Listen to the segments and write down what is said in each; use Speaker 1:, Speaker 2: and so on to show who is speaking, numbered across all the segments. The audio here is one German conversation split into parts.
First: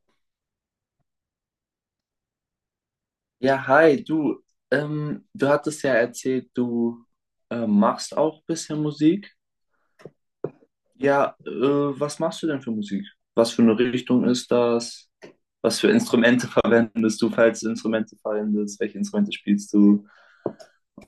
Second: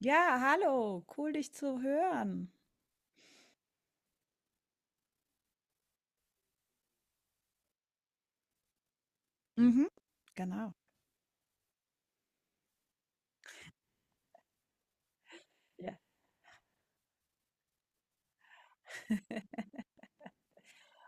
Speaker 1: Ja, hallo, cool dich zu hören.
Speaker 2: Ja, hi, du. Du hattest ja erzählt, du machst auch ein bisschen Musik.
Speaker 1: Mhm, genau.
Speaker 2: Ja, was machst du denn für Musik? Was für eine Richtung ist das? Was für
Speaker 1: Ja.
Speaker 2: Instrumente verwendest du, falls du Instrumente verwendest? Welche Instrumente spielst du?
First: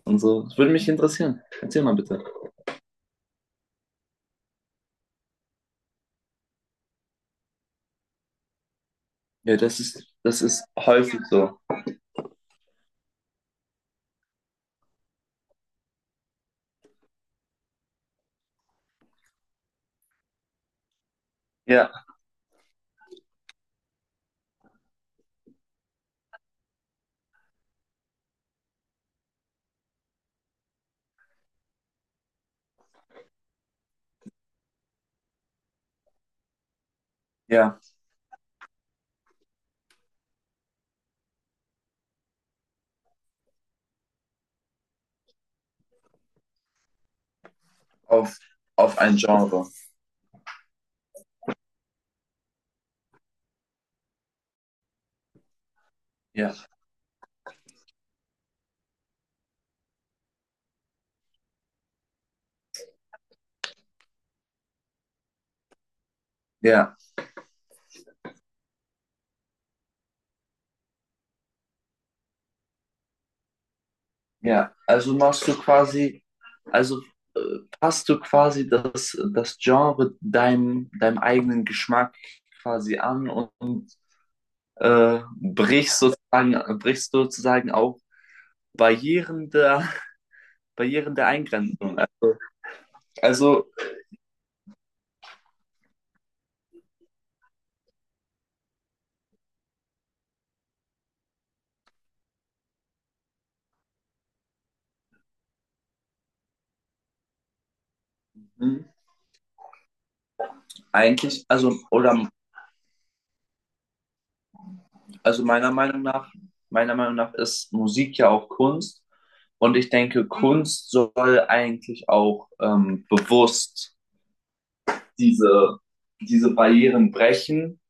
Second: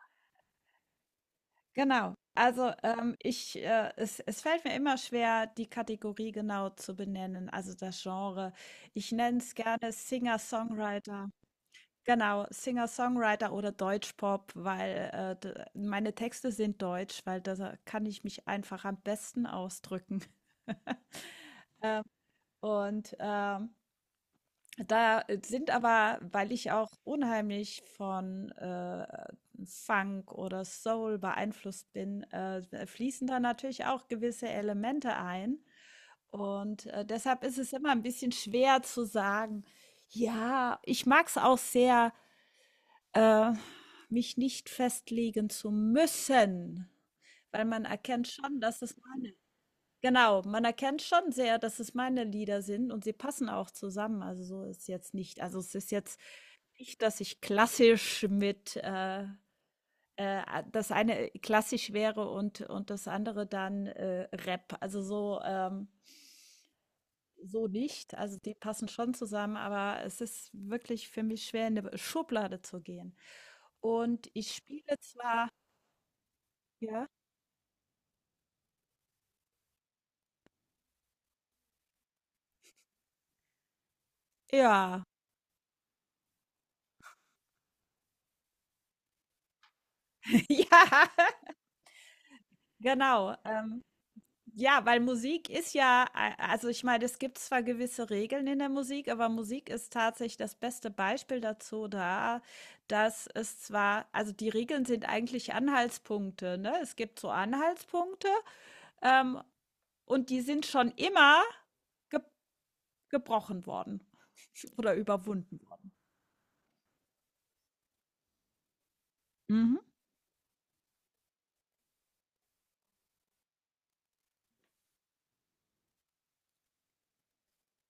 Speaker 2: Und so. Das würde mich interessieren. Erzähl mal
Speaker 1: Genau.
Speaker 2: bitte.
Speaker 1: Also, ich, es fällt mir immer schwer, die Kategorie genau zu benennen, also das Genre. Ich nenne es
Speaker 2: Ja, das
Speaker 1: gerne
Speaker 2: ist, das ist häufig
Speaker 1: Singer-Songwriter.
Speaker 2: so.
Speaker 1: Genau, Singer-Songwriter oder Deutschpop, weil meine Texte sind deutsch, weil da kann ich mich einfach am besten ausdrücken.
Speaker 2: Ja,
Speaker 1: Ähm, und Da sind aber, weil ich auch unheimlich von Funk oder Soul beeinflusst bin, fließen da natürlich auch gewisse Elemente ein. Und deshalb ist es
Speaker 2: ja,
Speaker 1: immer ein bisschen schwer zu sagen, ja, ich mag es auch sehr, äh, mich nicht festlegen zu müssen, weil man erkennt
Speaker 2: auf,
Speaker 1: schon, dass es
Speaker 2: auf ein
Speaker 1: meine
Speaker 2: Genre.
Speaker 1: Genau, man erkennt schon sehr, dass es meine Lieder sind und sie passen auch zusammen. Also, so ist jetzt nicht also, es ist jetzt
Speaker 2: Ja,
Speaker 1: nicht, dass ich klassisch mit, das eine klassisch wäre und das andere dann, Rap. Also, so,
Speaker 2: ja.
Speaker 1: so nicht. Also, die passen schon zusammen, aber es ist wirklich für mich schwer, in 'ne Schublade zu gehen. Und ich
Speaker 2: Ja,
Speaker 1: spiele
Speaker 2: also
Speaker 1: zwar
Speaker 2: machst du quasi, also
Speaker 1: ja?
Speaker 2: äh, passt du quasi das Genre deinem eigenen Geschmack quasi an und
Speaker 1: Ja.
Speaker 2: brichst sozusagen auch Barrieren der,
Speaker 1: Ja,
Speaker 2: Barrieren der Eingrenzung.
Speaker 1: genau,
Speaker 2: Also
Speaker 1: Ja, weil Musik ist ja a also, ich meine, es gibt zwar gewisse Regeln in der Musik, aber Musik ist tatsächlich das beste Beispiel dazu da, dass es zwar also, die Regeln sind eigentlich Anhaltspunkte, ne? Es gibt so Anhaltspunkte,
Speaker 2: mh,
Speaker 1: ähm, und die sind schon immer
Speaker 2: eigentlich, also,
Speaker 1: ge
Speaker 2: oder,
Speaker 1: gebrochen worden oder
Speaker 2: also
Speaker 1: überwunden worden.
Speaker 2: Meiner Meinung nach ist Musik ja auch Kunst und
Speaker 1: Mhm,
Speaker 2: ich denke, Kunst soll eigentlich auch bewusst diese, diese Barrieren brechen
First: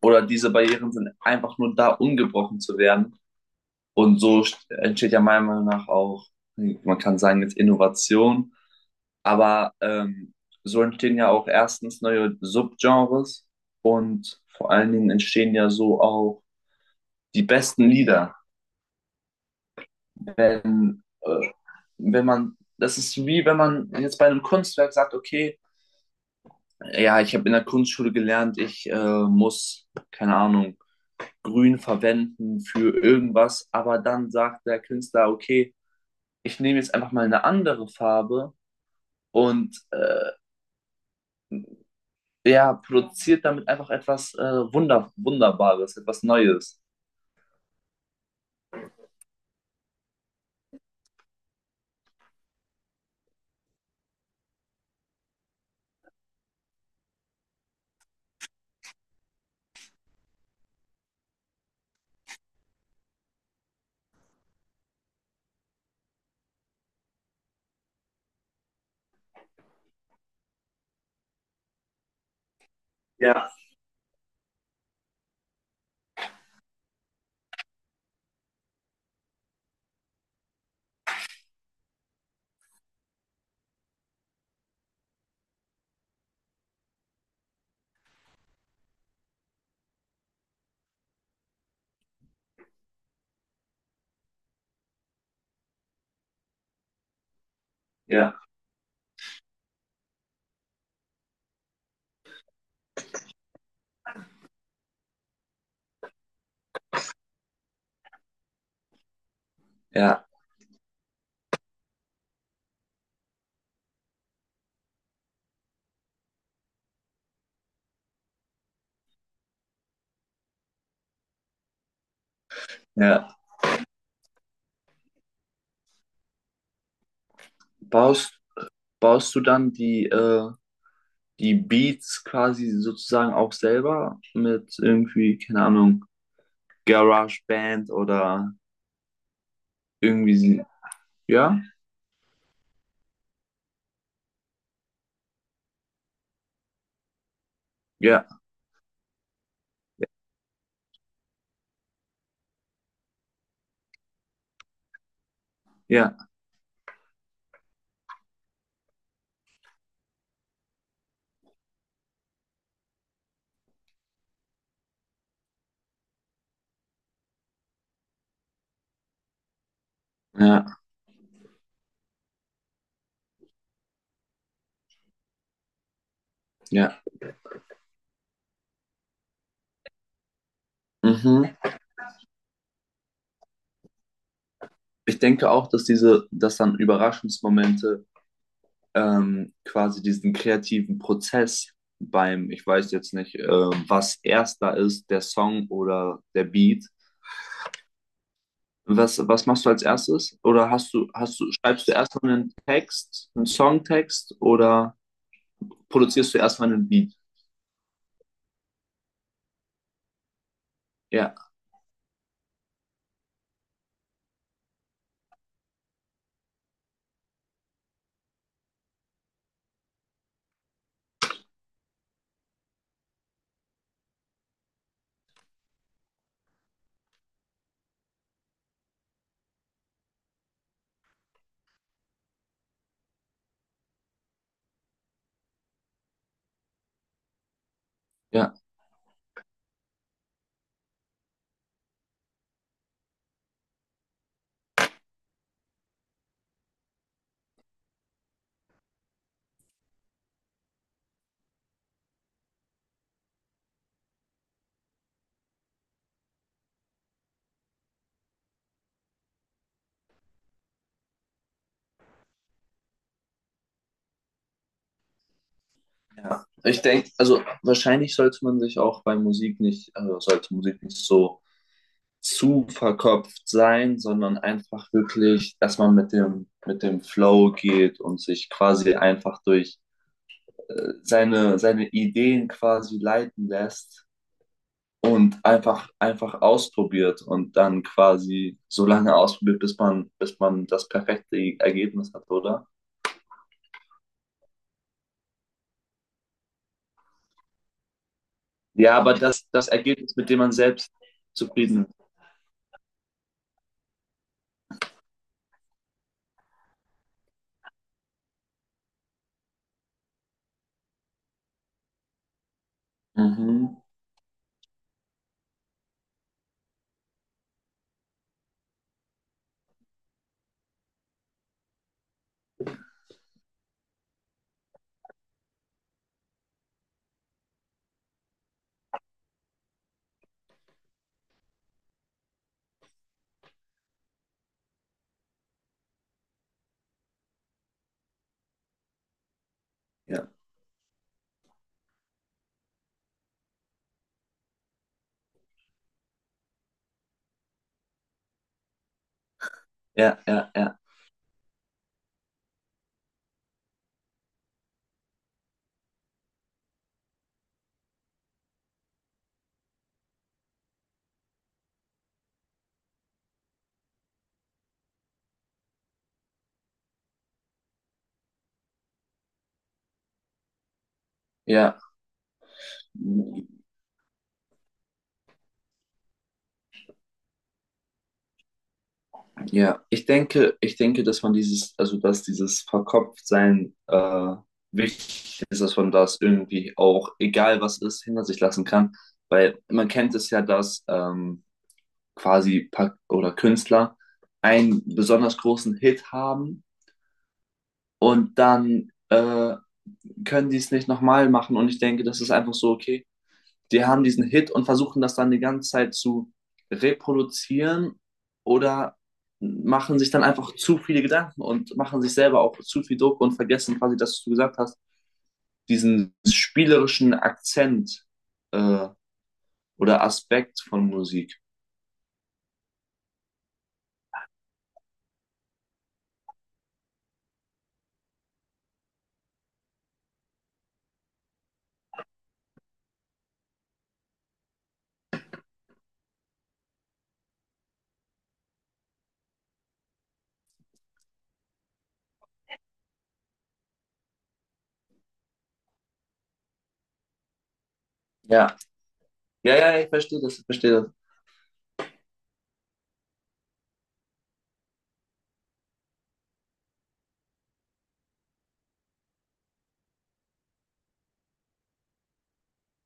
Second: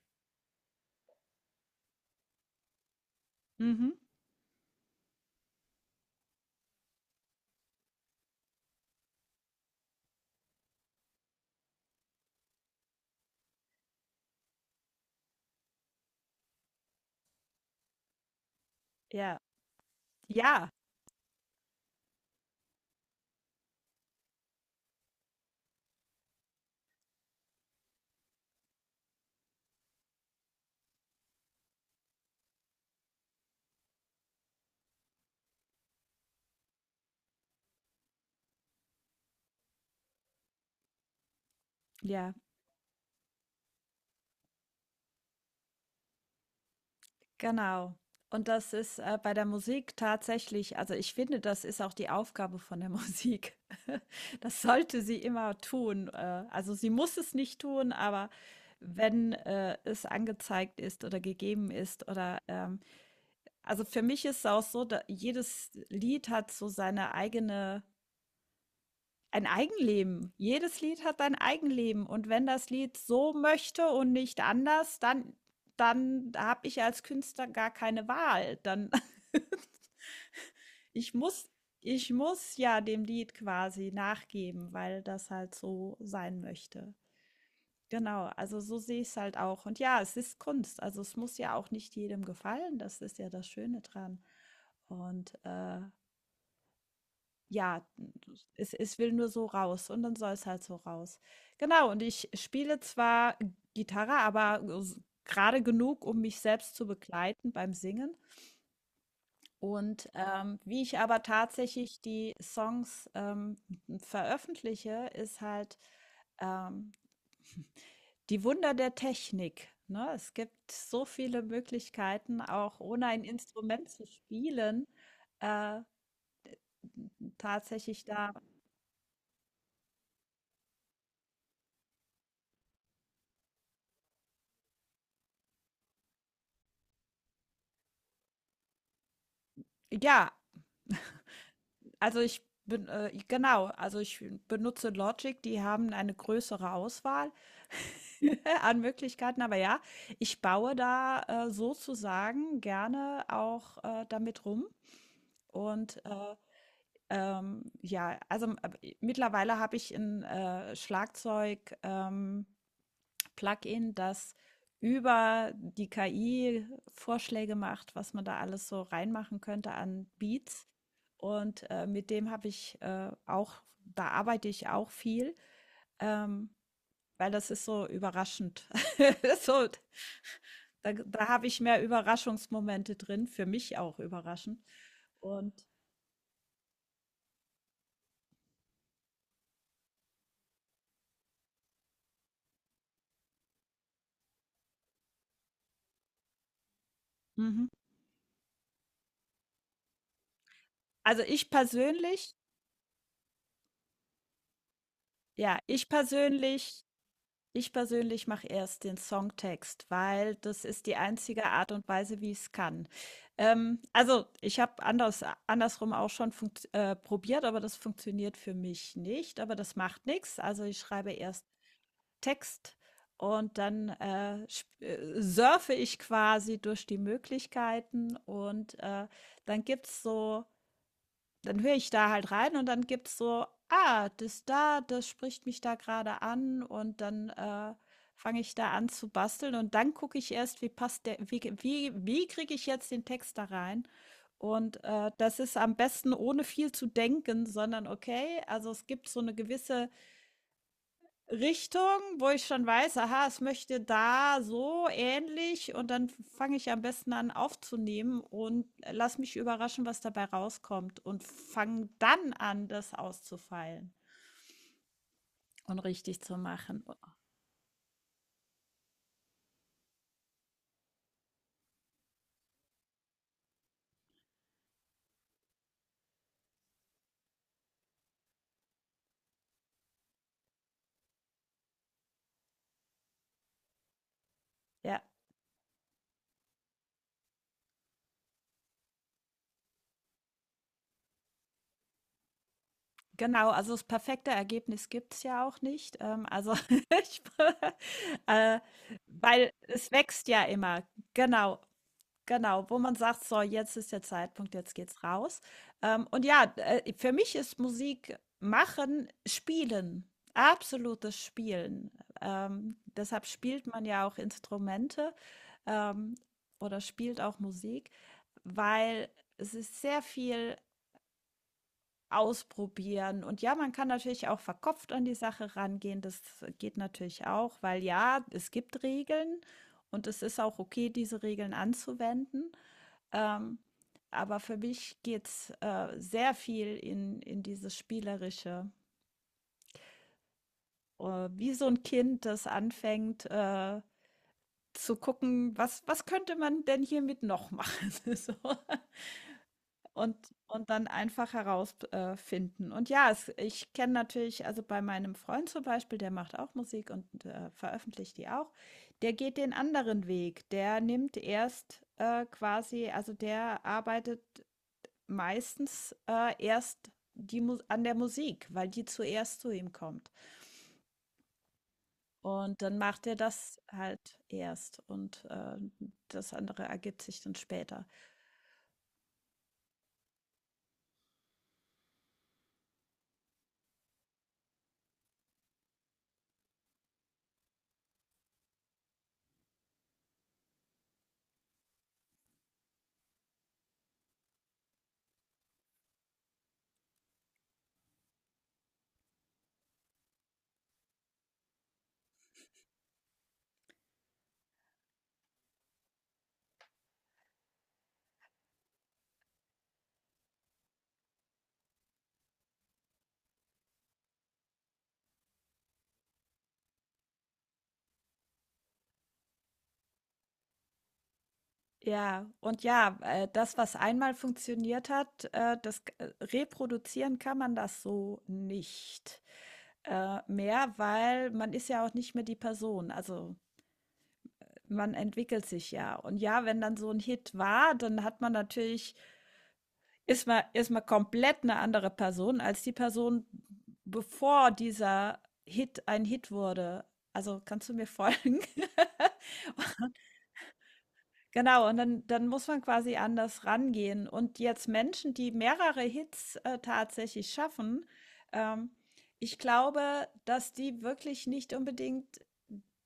Speaker 2: oder diese Barrieren sind einfach nur da, um gebrochen zu werden.
Speaker 1: mhm.
Speaker 2: Und so entsteht ja meiner Meinung nach auch, man kann sagen, jetzt Innovation, aber so entstehen ja auch erstens neue Subgenres und vor allen Dingen entstehen ja so auch die besten Lieder.
Speaker 1: Ja, ja,
Speaker 2: Wenn, äh, wenn man, das ist wie wenn man jetzt bei einem Kunstwerk sagt, okay, ja, ich habe in der Kunstschule gelernt, ich muss, keine Ahnung, grün verwenden für irgendwas, aber dann sagt der Künstler, okay, ich nehme jetzt einfach mal eine andere Farbe und
Speaker 1: ja.
Speaker 2: ja, produziert damit einfach etwas Wunder Wunderbares, etwas Neues.
Speaker 1: Genau. Und das ist, bei der Musik tatsächlich also, ich finde, das ist auch die Aufgabe von der Musik. Das sollte sie immer tun. Also, sie muss es nicht tun, aber wenn, es angezeigt ist oder gegeben ist oder, also, für mich ist es auch so, da jedes Lied hat so seine eigene ein Eigenleben. Jedes Lied hat ein Eigenleben und wenn das Lied so
Speaker 2: Ja,
Speaker 1: möchte und nicht anders, dann dann habe ich als Künstler gar keine Wahl. Dann ich muss ich muss ja dem Lied quasi nachgeben, weil das halt so sein möchte. Genau, also so sehe ich es halt auch. Und ja, es ist Kunst. Also, es muss ja auch nicht jedem gefallen. Das ist ja das Schöne dran. Und, ja,
Speaker 2: ja.
Speaker 1: es will nur so raus und dann soll es halt so raus. Genau, und ich spiele zwar Gitarre, aber s grade genug, um mich selbst zu begleiten beim Singen. Und,
Speaker 2: Ja,
Speaker 1: wie ich aber tatsächlich die Songs, veröffentliche, ist halt, ähm, die Wunder der Technik, ne? Es gibt so viele Möglichkeiten, auch ohne ein
Speaker 2: ja.
Speaker 1: Instrument zu spielen, äh, tatsächlich da
Speaker 2: Baust, baust du dann die, die Beats quasi sozusagen auch selber mit irgendwie, keine Ahnung, GarageBand oder
Speaker 1: ja.
Speaker 2: irgendwie, sie ja,
Speaker 1: Also ich bin, genau, also ich benutze Logic, die haben eine größere Auswahl
Speaker 2: ja,
Speaker 1: an Möglichkeiten, aber ja,
Speaker 2: ja,
Speaker 1: ich baue da sozusagen gerne auch damit rum. Und
Speaker 2: ja,
Speaker 1: äh, ja, also mittlerweile habe ich ein Schlagzeug. Plugin, das über die KI Vorschläge macht, was man da alles so reinmachen könnte an Beats.
Speaker 2: ja,
Speaker 1: Und mit dem habe ich auch, da arbeite ich auch viel, ähm,
Speaker 2: ja.
Speaker 1: weil das ist so überraschend. so, da habe
Speaker 2: Mhm.
Speaker 1: ich mehr Überraschungsmomente drin, für mich auch überraschend.
Speaker 2: Ich denke
Speaker 1: Und
Speaker 2: auch, dass diese, dass dann Überraschungsmomente quasi diesen kreativen Prozess beim, ich weiß jetzt nicht, was erst da ist, der Song oder der Beat.
Speaker 1: mhm.
Speaker 2: Was, was machst du als erstes? Oder
Speaker 1: Also
Speaker 2: hast
Speaker 1: ich
Speaker 2: du, schreibst du erstmal
Speaker 1: persönlich,
Speaker 2: einen Text, einen Songtext oder
Speaker 1: ja, ich
Speaker 2: produzierst du erstmal
Speaker 1: persönlich
Speaker 2: einen Beat?
Speaker 1: ich persönlich mache erst den Songtext, weil das ist die
Speaker 2: Ja,
Speaker 1: einzige Art und Weise, wie ich es kann. Also, ich habe andersrum auch schon funkt probiert, aber das funktioniert für mich nicht, aber das macht nichts. Also, ich schreibe erst Text und dann, sp surfe ich quasi durch die Möglichkeiten und, dann gibt's so dann höre ich da halt rein und dann gibt's so: „Ah, das da, das spricht mich da gerade an“, und dann, fange
Speaker 2: ja,
Speaker 1: ich da an zu basteln und dann gucke ich erst, wie passt der wie wie wie kriege ich jetzt den Text da rein? Und, das ist am besten ohne viel zu denken, sondern okay, also es gibt so eine gewisse Richtung, wo ich schon weiß, aha, es möchte da so ähnlich, und dann fange ich am besten an aufzunehmen und lass mich überraschen, was dabei rauskommt, und fange dann an, das auszufeilen und richtig zu
Speaker 2: ja. Ich
Speaker 1: machen.
Speaker 2: denke, also wahrscheinlich sollte man sich auch bei Musik nicht, also sollte Musik nicht so zu verkopft sein, sondern einfach wirklich, dass man mit dem Flow geht und sich quasi einfach durch seine, seine Ideen quasi leiten lässt
Speaker 1: Ja,
Speaker 2: und einfach, einfach ausprobiert und dann quasi so lange ausprobiert, bis man das perfekte Ergebnis hat, oder?
Speaker 1: genau, also das perfekte Ergebnis gibt es ja auch nicht. Also ich, äh,
Speaker 2: Ja, aber das,
Speaker 1: weil
Speaker 2: das
Speaker 1: es
Speaker 2: Ergebnis,
Speaker 1: wächst
Speaker 2: mit dem
Speaker 1: ja
Speaker 2: man
Speaker 1: immer.
Speaker 2: selbst
Speaker 1: Genau.
Speaker 2: zufrieden ist.
Speaker 1: Genau, wo man sagt: „So, jetzt ist der Zeitpunkt, jetzt geht's raus.“ Und ja, für mich ist Musik machen Spielen, absolutes Spielen. Deshalb spielt
Speaker 2: Mhm.
Speaker 1: man ja auch Instrumente, ähm, oder spielt auch Musik, weil es ist sehr viel Ausprobieren. Und ja, man kann natürlich auch verkopft an die Sache rangehen. Das geht natürlich auch, weil ja, es gibt Regeln und es ist auch okay, diese Regeln anzuwenden. Ähm, aber für mich geht's sehr viel in dieses Spielerische.
Speaker 2: Ja,
Speaker 1: Wie so ein Kind, das anfängt zu gucken, was, was könnte man denn hiermit noch machen? So. Und
Speaker 2: ja, ja,
Speaker 1: und
Speaker 2: ja,
Speaker 1: dann einfach herausfinden finden. Und ja, es ich kenne natürlich also, bei meinem Freund zum Beispiel, der macht auch Musik und, veröffentlicht die auch. Der geht den anderen Weg. Der nimmt erst, quasi also, der arbeitet meistens, erst die Mus an der Musik, weil die zuerst zu ihm kommt. Und dann macht er
Speaker 2: ja.
Speaker 1: das halt erst und, das andere ergibt sich dann später.
Speaker 2: Ja, ich denke, dass man dieses, also dass dieses Verkopftsein wichtig ist, dass man das irgendwie auch, egal was ist, hinter sich lassen kann. Weil man kennt es ja, dass quasi Pa- oder Künstler einen besonders großen Hit haben und dann können die es nicht nochmal machen. Und ich denke, das ist einfach so, okay, die haben diesen Hit und versuchen das dann die ganze Zeit zu reproduzieren oder machen sich dann einfach zu viele Gedanken und machen sich selber auch zu viel Druck und vergessen quasi, dass du gesagt hast, diesen spielerischen Akzent äh, oder Aspekt von Musik.
Speaker 1: Ja, und ja, das, was einmal funktioniert hat, reproduzieren kann man das so nicht mehr, weil man ist ja auch nicht mehr die Person. Also man entwickelt sich ja. Und ja, wenn dann so ein Hit war, dann hat man natürlich, ist man komplett eine andere Person als die Person, bevor dieser Hit ein Hit wurde. Also kannst du mir folgen?
Speaker 2: Ja, ja, ja, ich verstehe das, ich verstehe das.
Speaker 1: Genau, und dann muss man quasi anders rangehen. Und jetzt Menschen, die mehrere Hits, tatsächlich schaffen, ähm, ich glaube, dass die wirklich nicht unbedingt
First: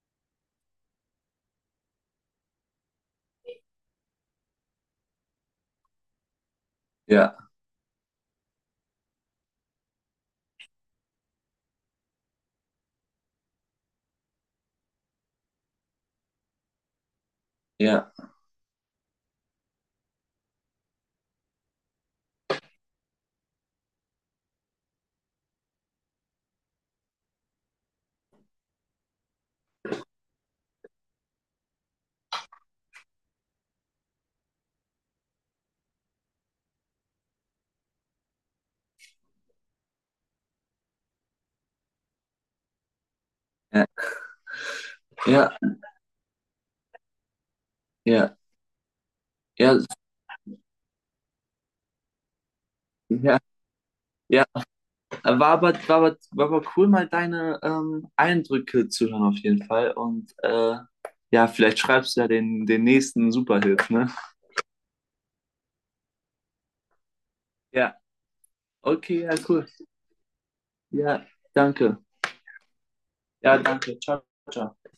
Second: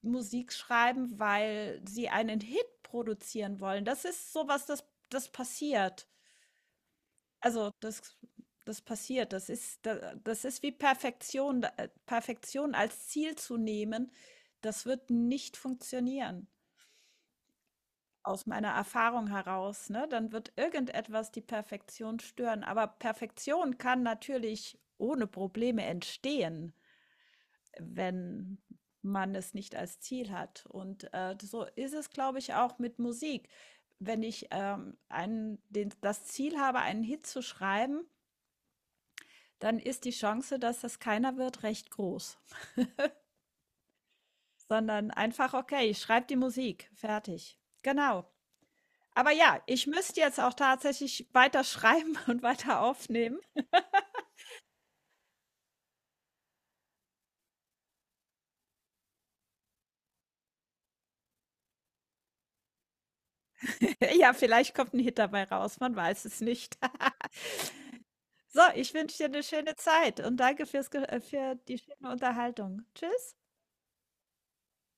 Speaker 1: Musik schreiben, weil sie einen Hit produzieren wollen. Das ist sowas, das passiert.
Speaker 2: Ja,
Speaker 1: Also, das passiert. Das ist wie Perfektion. Da Perfektion als Ziel zu nehmen, das wird nicht funktionieren.
Speaker 2: ja,
Speaker 1: Aus meiner Erfahrung heraus, ne? Dann wird irgendetwas die Perfektion stören. Aber Perfektion kann natürlich ohne Probleme entstehen, wenn man es nicht als Ziel hat. Und, so ist es, glaube ich, auch mit Musik. Wenn ich, einen den das Ziel habe, einen Hit zu schreiben, dann ist die Chance, dass das keiner wird, recht groß,
Speaker 2: ja,
Speaker 1: sondern
Speaker 2: ja,
Speaker 1: einfach: „Okay, ich schreibe die Musik, fertig.“ Genau.
Speaker 2: ja,
Speaker 1: Aber ja,
Speaker 2: ja,
Speaker 1: ich müsste jetzt auch tatsächlich weiter schreiben und weiter
Speaker 2: ja,
Speaker 1: aufnehmen.
Speaker 2: ja, war aber, war aber, war aber cool, mal deine Eindrücke zu hören auf jeden Fall. Und ja, vielleicht schreibst du ja den, den nächsten Superhit, ne?
Speaker 1: Ja, vielleicht kommt ein Hit dabei raus, man weiß es nicht.
Speaker 2: Ja,
Speaker 1: So, ich wünsche
Speaker 2: okay,
Speaker 1: dir
Speaker 2: ja,
Speaker 1: eine
Speaker 2: cool.
Speaker 1: schöne Zeit und danke
Speaker 2: Ja,
Speaker 1: für die
Speaker 2: danke.
Speaker 1: schöne Unterhaltung. Tschüss.
Speaker 2: Ja, danke. Ciao, ciao.